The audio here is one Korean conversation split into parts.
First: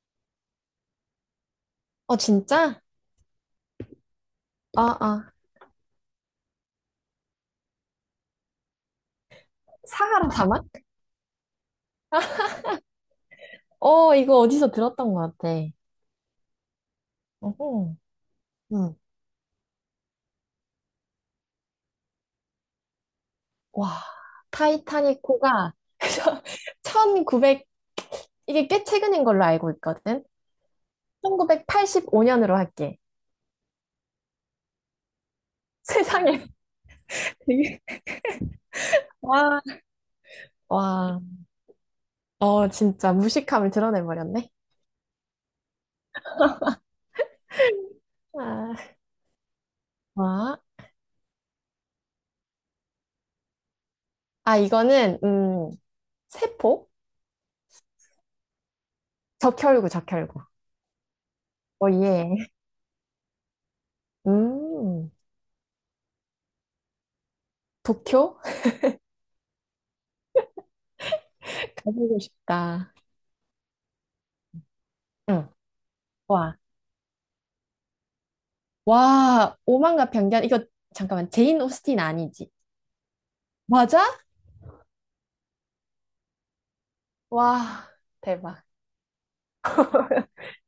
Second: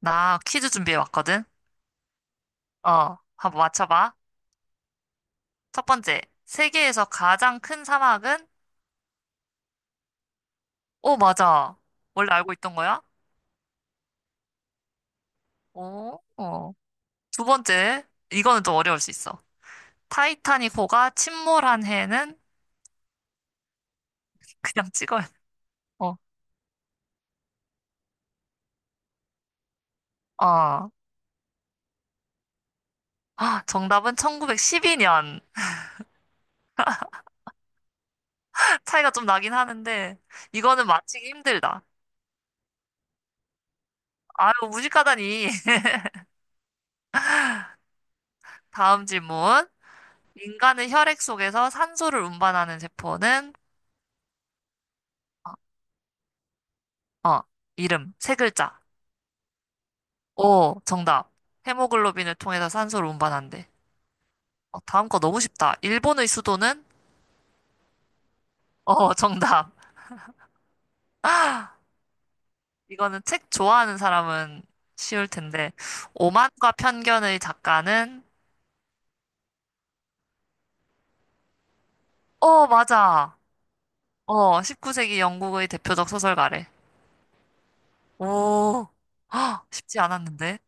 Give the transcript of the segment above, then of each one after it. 나 퀴즈 준비해 왔거든? 어, 진짜? 어, 한번 맞춰봐. 아, 아. 첫 번째, 세계에서 가장 큰 사막은? 사하라 사막? 오, 맞아. 원래 알고 있던 거야? 어, 이거 어디서 들었던 것 같아. 오, 어. 두 어허. 번째, 이거는 좀 응. 어려울 수 있어. 타이타닉 호가 침몰한 해는? 와, 그냥 타이타닉 찍어야 돼. 호가 어, 1900, 이게 꽤 최근인 걸로 알고 있거든? 어. 1985년으로 할게. 아, 정답은 1912년. 세상에. 되게- 차이가 좀 나긴 와, 하는데, 이거는 와. 맞히기 힘들다. 어, 진짜 무식함을 드러내버렸네. 아유, 무식하다니. 아, 다음 질문. 와. 인간의 혈액 속에서 산소를 운반하는 세포는? 아, 이거는, 세포? 어, 이름, 세 글자. 적혈구, 적혈구. 오, 정답. 어, 헤모글로빈을 예. 통해서 산소를 운반한대. 어, 다음 음, 거 너무 쉽다. 일본의 수도는? 도쿄? 어, 정답. 가보고 싶다. 이거는 책 좋아하는 사람은 쉬울 응. 텐데. 와, 오만과 편견의 작가는? 와, 오만과 편견. 이거 잠깐만, 제인 오스틴 아니지? 어, 맞아. 맞아? 어, 19세기 영국의 대표적 소설가래. 와, 대박. 오, 헉, 쉽지 않았는데.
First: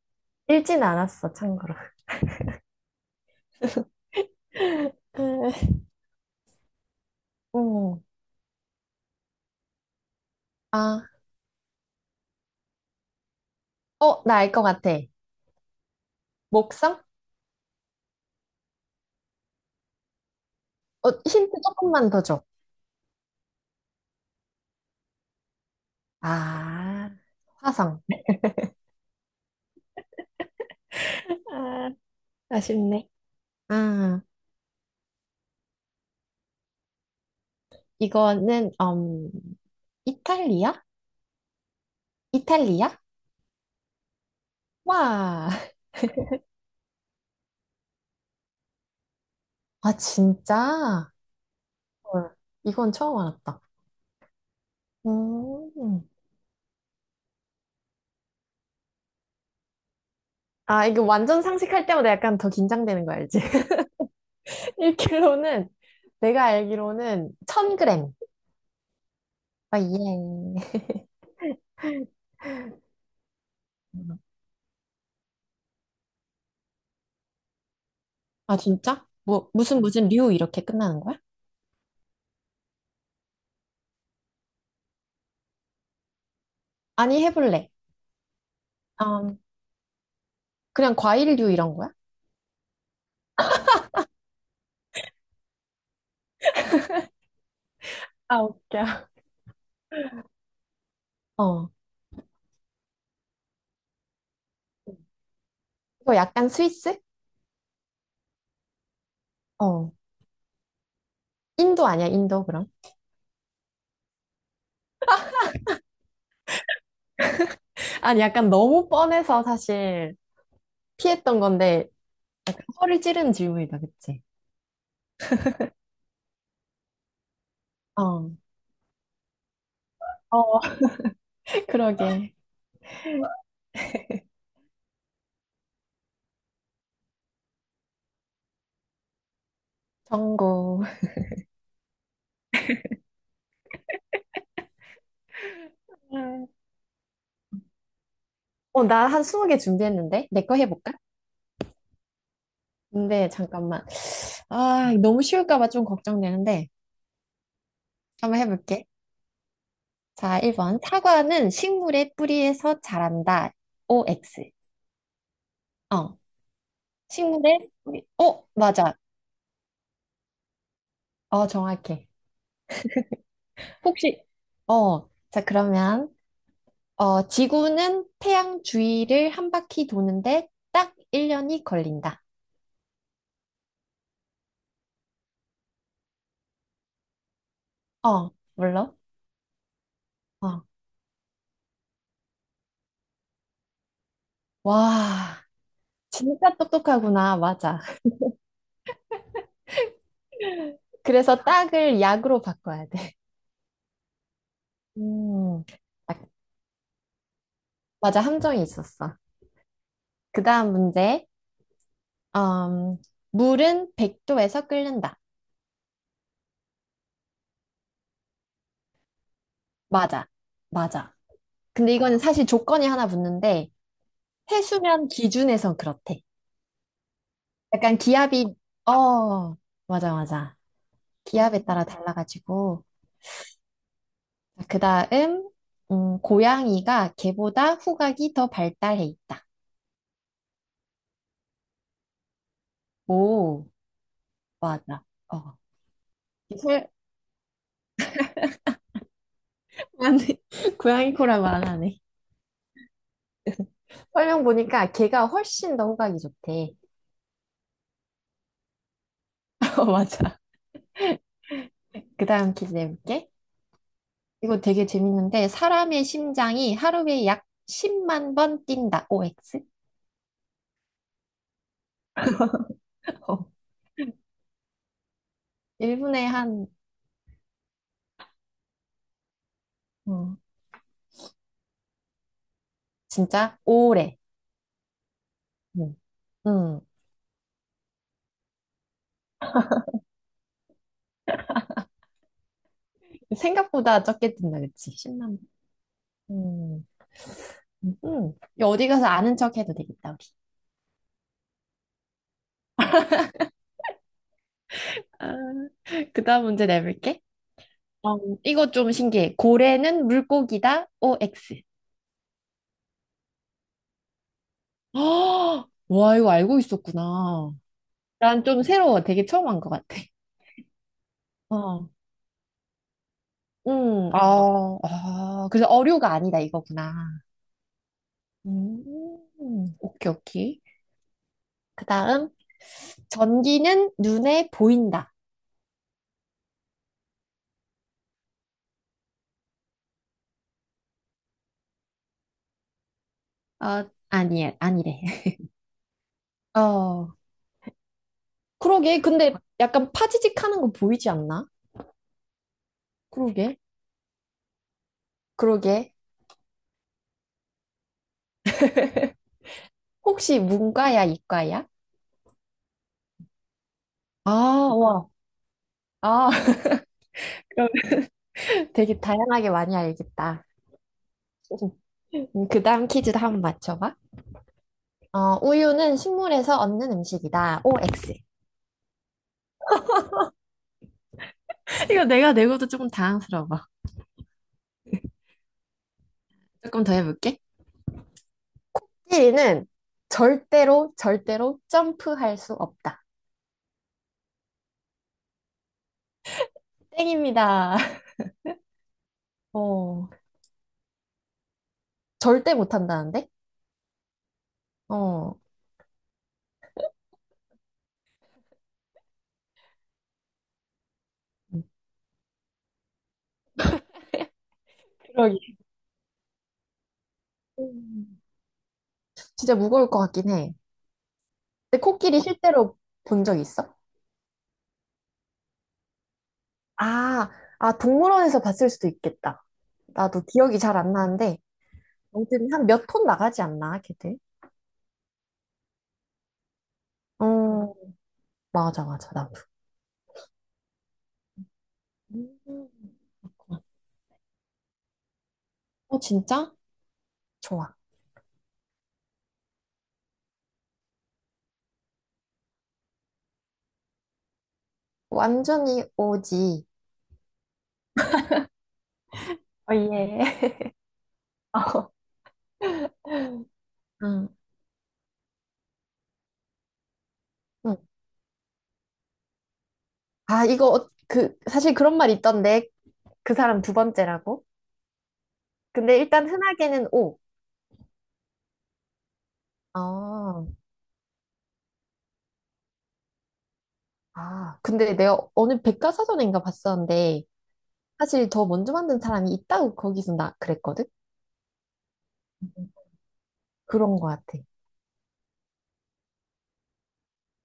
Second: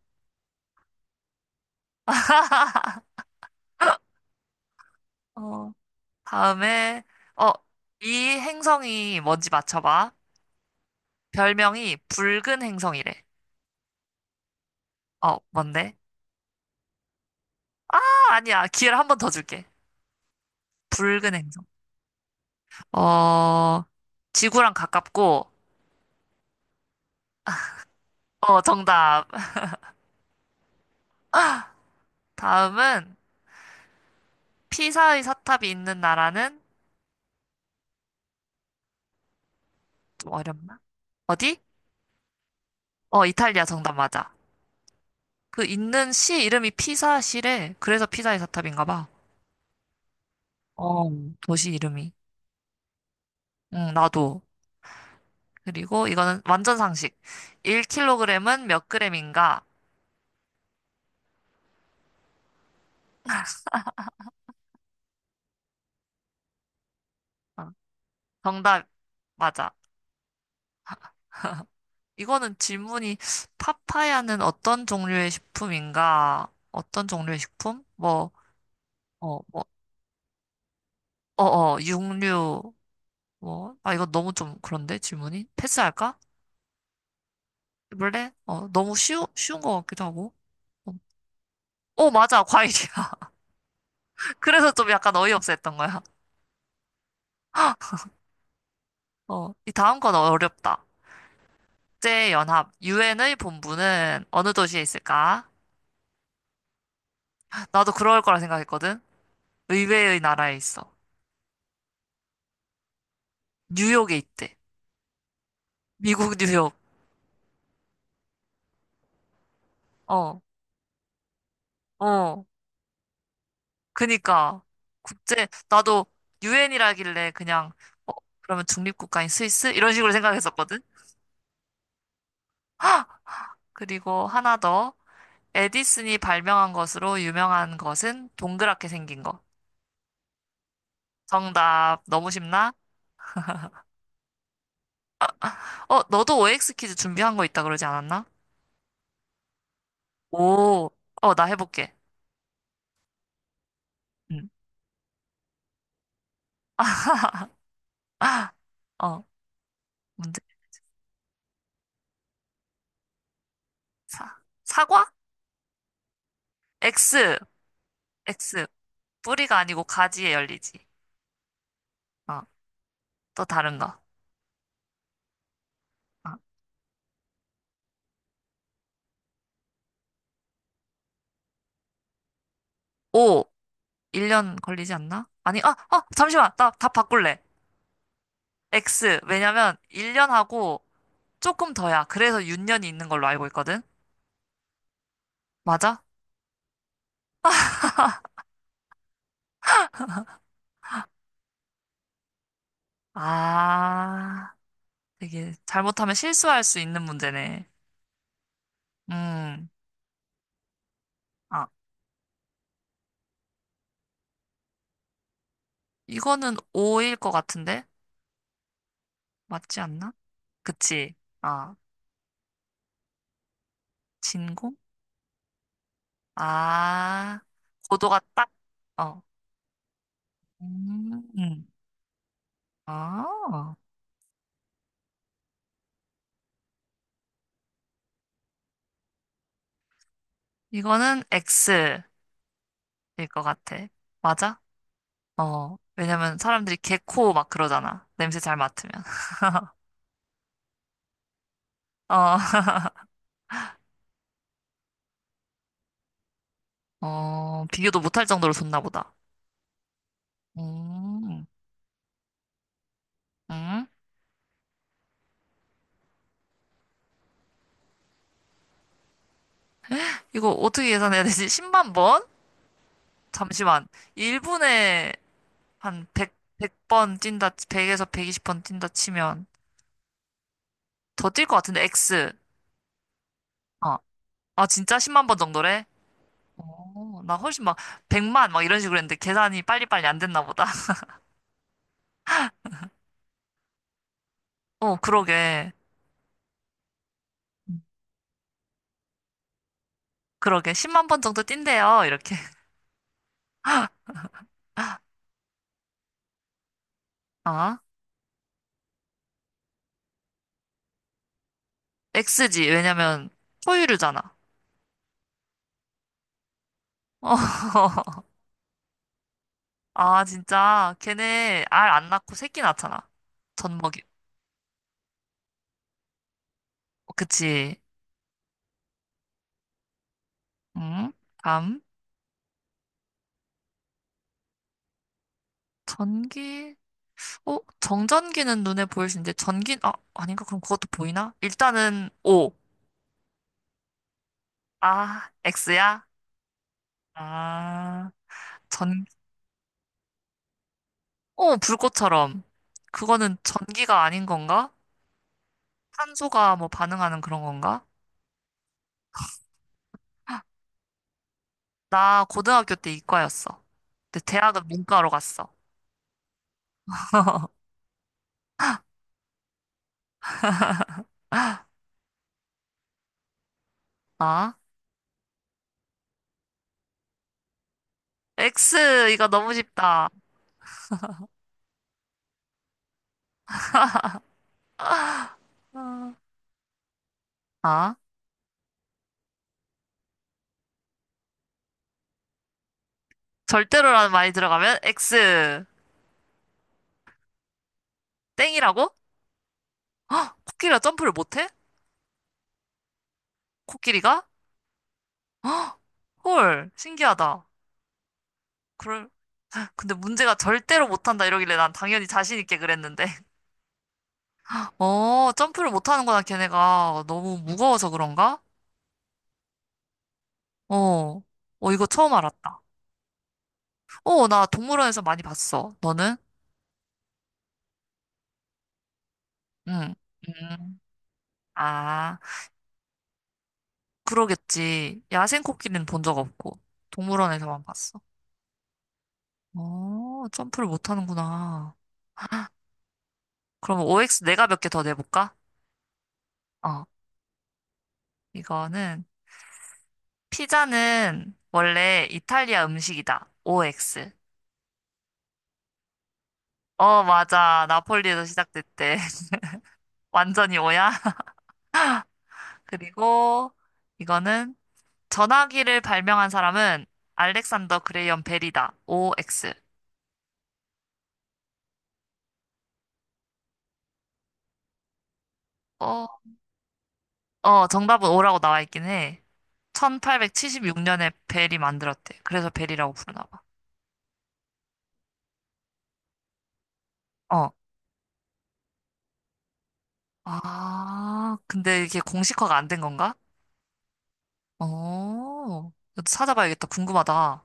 읽진 않았어, 참고로. 어, 다음에, 어, 음, 이 행성이 뭔지 맞춰봐. 아, 별명이 붉은 행성이래. 어, 나 알 것 같아. 어, 뭔데? 목성? 아니야. 기회를 한 번 더 줄게. 어, 붉은 힌트 행성. 조금만 더 줘. 어, 지구랑 가깝고, 아, 화성. 어, 정답. 아, 아쉽네. 다음은 아, 피사의 사탑이 있는 나라는? 이거는, 좀 어렵나? 이탈리아? 어디? 이탈리아? 어, 이탈리아 정답 맞아. 와, 그 있는 시 이름이 피사시래. 그래서 피사의 사탑인가 봐. 아, 어, 진짜? 도시 이름이. 헐, 이건 처음 알았다. 응, 나도. 음, 그리고 이거는 완전 상식. 1kg은 몇 그램인가? 아, 이거 완전 상식할 때마다 약간 더 긴장되는 거 알지? 1kg는 내가 알기로는 어, 1000g. 정답 맞아. 아, 예. 이거는 질문이 파파야는 어떤 종류의 식품인가? 어떤 종류의 식품? 뭐, 아, 진짜? 뭐, 뭐, 무슨 무슨 류 이렇게 끝나는 거야? 육류, 뭐. 아, 이거 너무 좀 그런데 질문이? 패스할까? 아니, 해볼래. 원래? 어, 너무 쉬우, 음, 쉬운 것 같기도 하고. 어, 그냥 과일류 이런 거야? 어, 맞아, 과일이야. 그래서 좀 약간 어이없어 했던 거야. 아, 웃겨. 어, 이 다음 건 어렵다. 어. 국제연합, 유엔의 본부는 어느 도시에 있을까? 이거 약간 스위스? 나도 그럴 거라 생각했거든. 어. 의외의 나라에 있어. 인도 아니야, 인도 그럼? 뉴욕에 있대. 미국 뉴욕. 아니, 약간 너무 뻔해서 사실 어, 피했던 건데, 어. 허를 찌르는 질문이다, 그치? 그니까 국제 나도 유엔이라길래 그냥 어 어. 그러면 중립국가인 스위스 이런 식으로 어. 생각했었거든. 그러게. 그리고 하나 더 에디슨이 발명한 것으로 유명한 것은 동그랗게 생긴 거. 정고. 정답 너무 쉽나? 어 너도 음. OX 퀴즈 준비한 거 있다 그러지 않았나? 어, 나 한 20개 준비했는데? 내 거 오, 해볼까? 어 나 해볼게. 근데 잠깐만. 응. 아, 너무 쉬울까 봐 좀 걱정되는데. 한번 해볼게. 어 자, 문제. 1번. 사과는 식물의 뿌리에서 자란다. 사 OX. 사과? 어, X 식물의 뿌리. 어, X. 맞아. 뿌리가 아니고 가지에 열리지. 어, 정확해. 어또 다른 거. 혹시, 어, 자, 그러면, 어. 어, 지구는 태양 주위를 한 바퀴 도는데 딱 1년이 걸린다. 오, 1년 걸리지 않나? 아니, 아, 잠시만. 나 답 바꿀래. 어, 물론. X. 왜냐면 어, 1년하고 조금 더야. 그래서 육 년이 있는 걸로 알고 있거든. 와, 맞아? 진짜 똑똑하구나. 맞아. 그래서 딱을 약으로 바꿔야 돼. 아, 되게 음, 잘못하면 딱, 실수할 수 있는 문제네. 맞아, 함정이 있었어. 음. 그 다음 문제. 아, 음, 물은 100도에서 끓는다. 이거는 오일 것 같은데? 맞지 않나? 맞아. 그치. 맞아. 아, 근데 이거는 사실 조건이 하나 붙는데, 진공? 해수면 기준에선 그렇대. 아, 약간 고도가 기압이, 딱, 어. 어, 맞아, 맞아. 기압에 음. 따라 달라가지고. 아, 그 다음, 고양이가 개보다 후각이 더 발달해 있다. 이거는 X일 것 오, 같아. 맞아? 맞아. 어. 어, 왜냐면 이 사람들이 설, 개코 막 그러잖아. 냄새 잘 맡으면. 아 고양이 코라고 안 하네. 어, 설명 보니까 걔가 훨씬 더 호각이 좋대. 어, 비교도 못할 정도로 좋나 보다. 어, 맞아. 음, 그 다음 퀴즈 내볼게. 음. 이거 되게 재밌는데, 사람의 심장이 하루에 약 10만 번 뛴다. OX? 이거 어떻게 계산해야 되지? 10만 번? 어. 잠시만. 1분에 한 1분에 100, 한, 번 뛴다, 100에서 120번 뛴다 치면 어. 더 뛸 것 같은데, X. 진짜? 어. 오래. 아, 진짜 10만 번 정도래? 음. 음. 어, 나 훨씬 막 100만 막 이런 식으로 했는데 계산이 빨리빨리 안 됐나 보다. 생각보다 적게 뛴다, 그치? 어, 10만 그러게. 번. 음. 음. 이거 어디 가서 아는 척 해도 되겠다, 우리. 그러게. 10만 번 정도 뛴대요. 이렇게. 아, 그 다음 문제 내볼게. 어? 어, 이거 좀 신기해. 고래는 물고기다. OX. X지. 왜냐면 포유류잖아. 와, 이거 알고 어. 있었구나. 난 좀 새로워. 되게 처음 한 것 같아. 아, 진짜. 걔네 알 어. 안 낳고 새끼 낳잖아. 젖먹이. 아, 아, 그래서 어류가 아니다 이거구나. 그치. 음, 오케이, 오케이. 응? 다음. 그 다음, 전기는 눈에 보인다. 전기. 어? 정전기는 눈에 보일 수 있는데 전기 아닌가? 그럼 그것도 보이나? 일단은 O. 어, 아니, 아니래. 아, X야? 어, 아, 그러게. 전 근데 약간 파지직 하는 거 보이지 않나? 불꽃처럼. 그거는 그러게. 전기가 아닌 건가? 그러게. 탄소가 뭐 반응하는 그런 건가? 혹시 문과야, 이과야? 나 고등학교 때 이과였어. 근데 아, 대학은 와. 문과로 갔어. 아, 그럼 되게 다양하게 많이 알겠다. 그 다음 퀴즈도 한번 맞춰봐. 아, 어, 우유는 식물에서 얻는 음식이다. OX. X, 이거 너무 쉽다. 이거 내가 내고도 조금 당황스러워. 조금 더 해볼게. 아, 찌리는 절대로, 절대로 점프할 수 없다. 절대로라는 말이 들어가면 X, 땡입니다. 땡이라고? 어, 코끼리가 점프를 못해? 절대 못한다는데? 코끼리가? 어, 헐, 신기하다. 그럴, 근데 문제가 절대로 못한다 이러길래 난 당연히 자신 있게 그랬는데. 어, 그러기. 점프를 못하는구나, 걔네가. 너무 무거워서 음. 그런가? 진짜 무거울 것 같긴 해. 어, 어, 근데 이거 처음 코끼리 알았다. 실제로 본 적 있어? 어, 나 동물원에서 많이 봤어. 너는? 아, 아, 동물원에서 봤을 수도 있겠다. 응, 나도 기억이 잘 응. 안 나는데, 아, 아무튼 한 몇 톤 나가지 않나, 걔들? 그러겠지. 야생 코끼리는 본 적 없고, 동물원에서만 어, 봤어. 맞아, 맞아, 나도. 어, 점프를 못 하는구나. 음. 그럼 OX 내가 몇 개 더 내볼까? 어, 진짜? 어, 좋아. 이거는, 피자는 원래 이탈리아 음식이다. OX. 완전히 오지. 어, 맞아. 나폴리에서 시작됐대. 어, 예. 완전히 오야. 어. 그리고 응. 이거는 전화기를 발명한 사람은 응. 알렉산더 그레이엄 벨이다. OX. 아, 이거, 그, 사실 그런 말 있던데. 그 사람 두 번째라고? 근데 어, 일단 흔하게는 오. 어, 정답은 O라고 나와 있긴 해. 아, 1876년에 벨이 만들었대. 그래서 벨이라고 부르나 봐. 아. 근데 내가 어느 백과사전인가 봤었는데, 어, 사실 더 먼저 만든 사람이 있다고 거기서 나 그랬거든? 아, 근데 이게 공식화가 안 음. 된 건가? 그런 것 같아. 어, 이것도 찾아봐야겠다. 궁금하다.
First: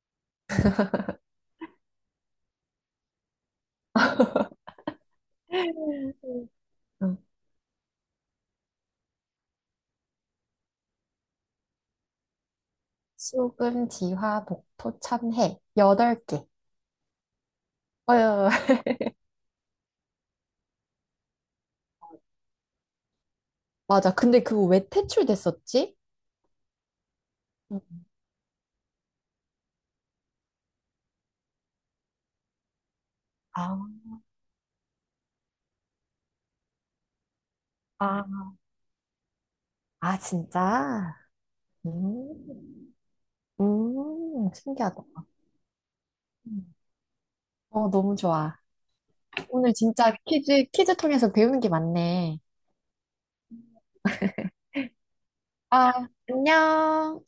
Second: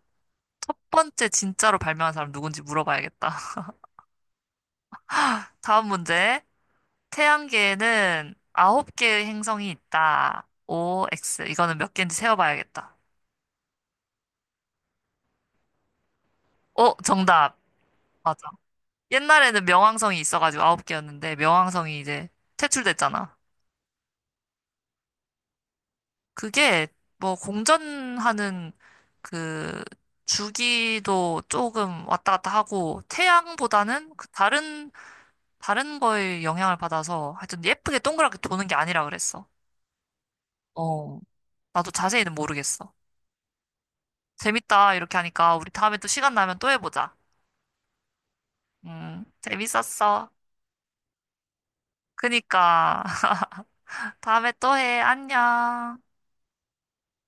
첫 번째 진짜로 발명한 사람 누군지 물어봐야겠다. 다음 문제. 음. 응. 태양계에는 아홉 개의 행성이 있다. O, X. 이거는 몇 개인지 세어봐야겠다. 수금, 지화, 목토, 참해. 여덟 개. 어, 정답. 맞아. 어 옛날에는 명왕성이 있어가지고 아홉 개였는데 명왕성이 이제 퇴출됐잖아. 맞아. 근데 그거 왜 퇴출됐었지? 그게 뭐 음. 공전하는 그 주기도 조금 왔다 갔다 하고 아, 태양보다는 그 다른 거에 영향을 받아서 하여튼 예쁘게 아. 동그랗게 도는 게 아니라 그랬어. 아, 진짜? 어, 나도 자세히는 모르겠어. 음, 재밌다 신기하다. 이렇게 하니까 우리 다음에 또 시간 나면 또 음. 해보자. 어, 너무 좋아. 오늘 진짜 재밌었어. 퀴즈, 퀴즈 통해서 배우는 게 많네. 그니까 다음에 또 해. 안녕. 아, 안녕.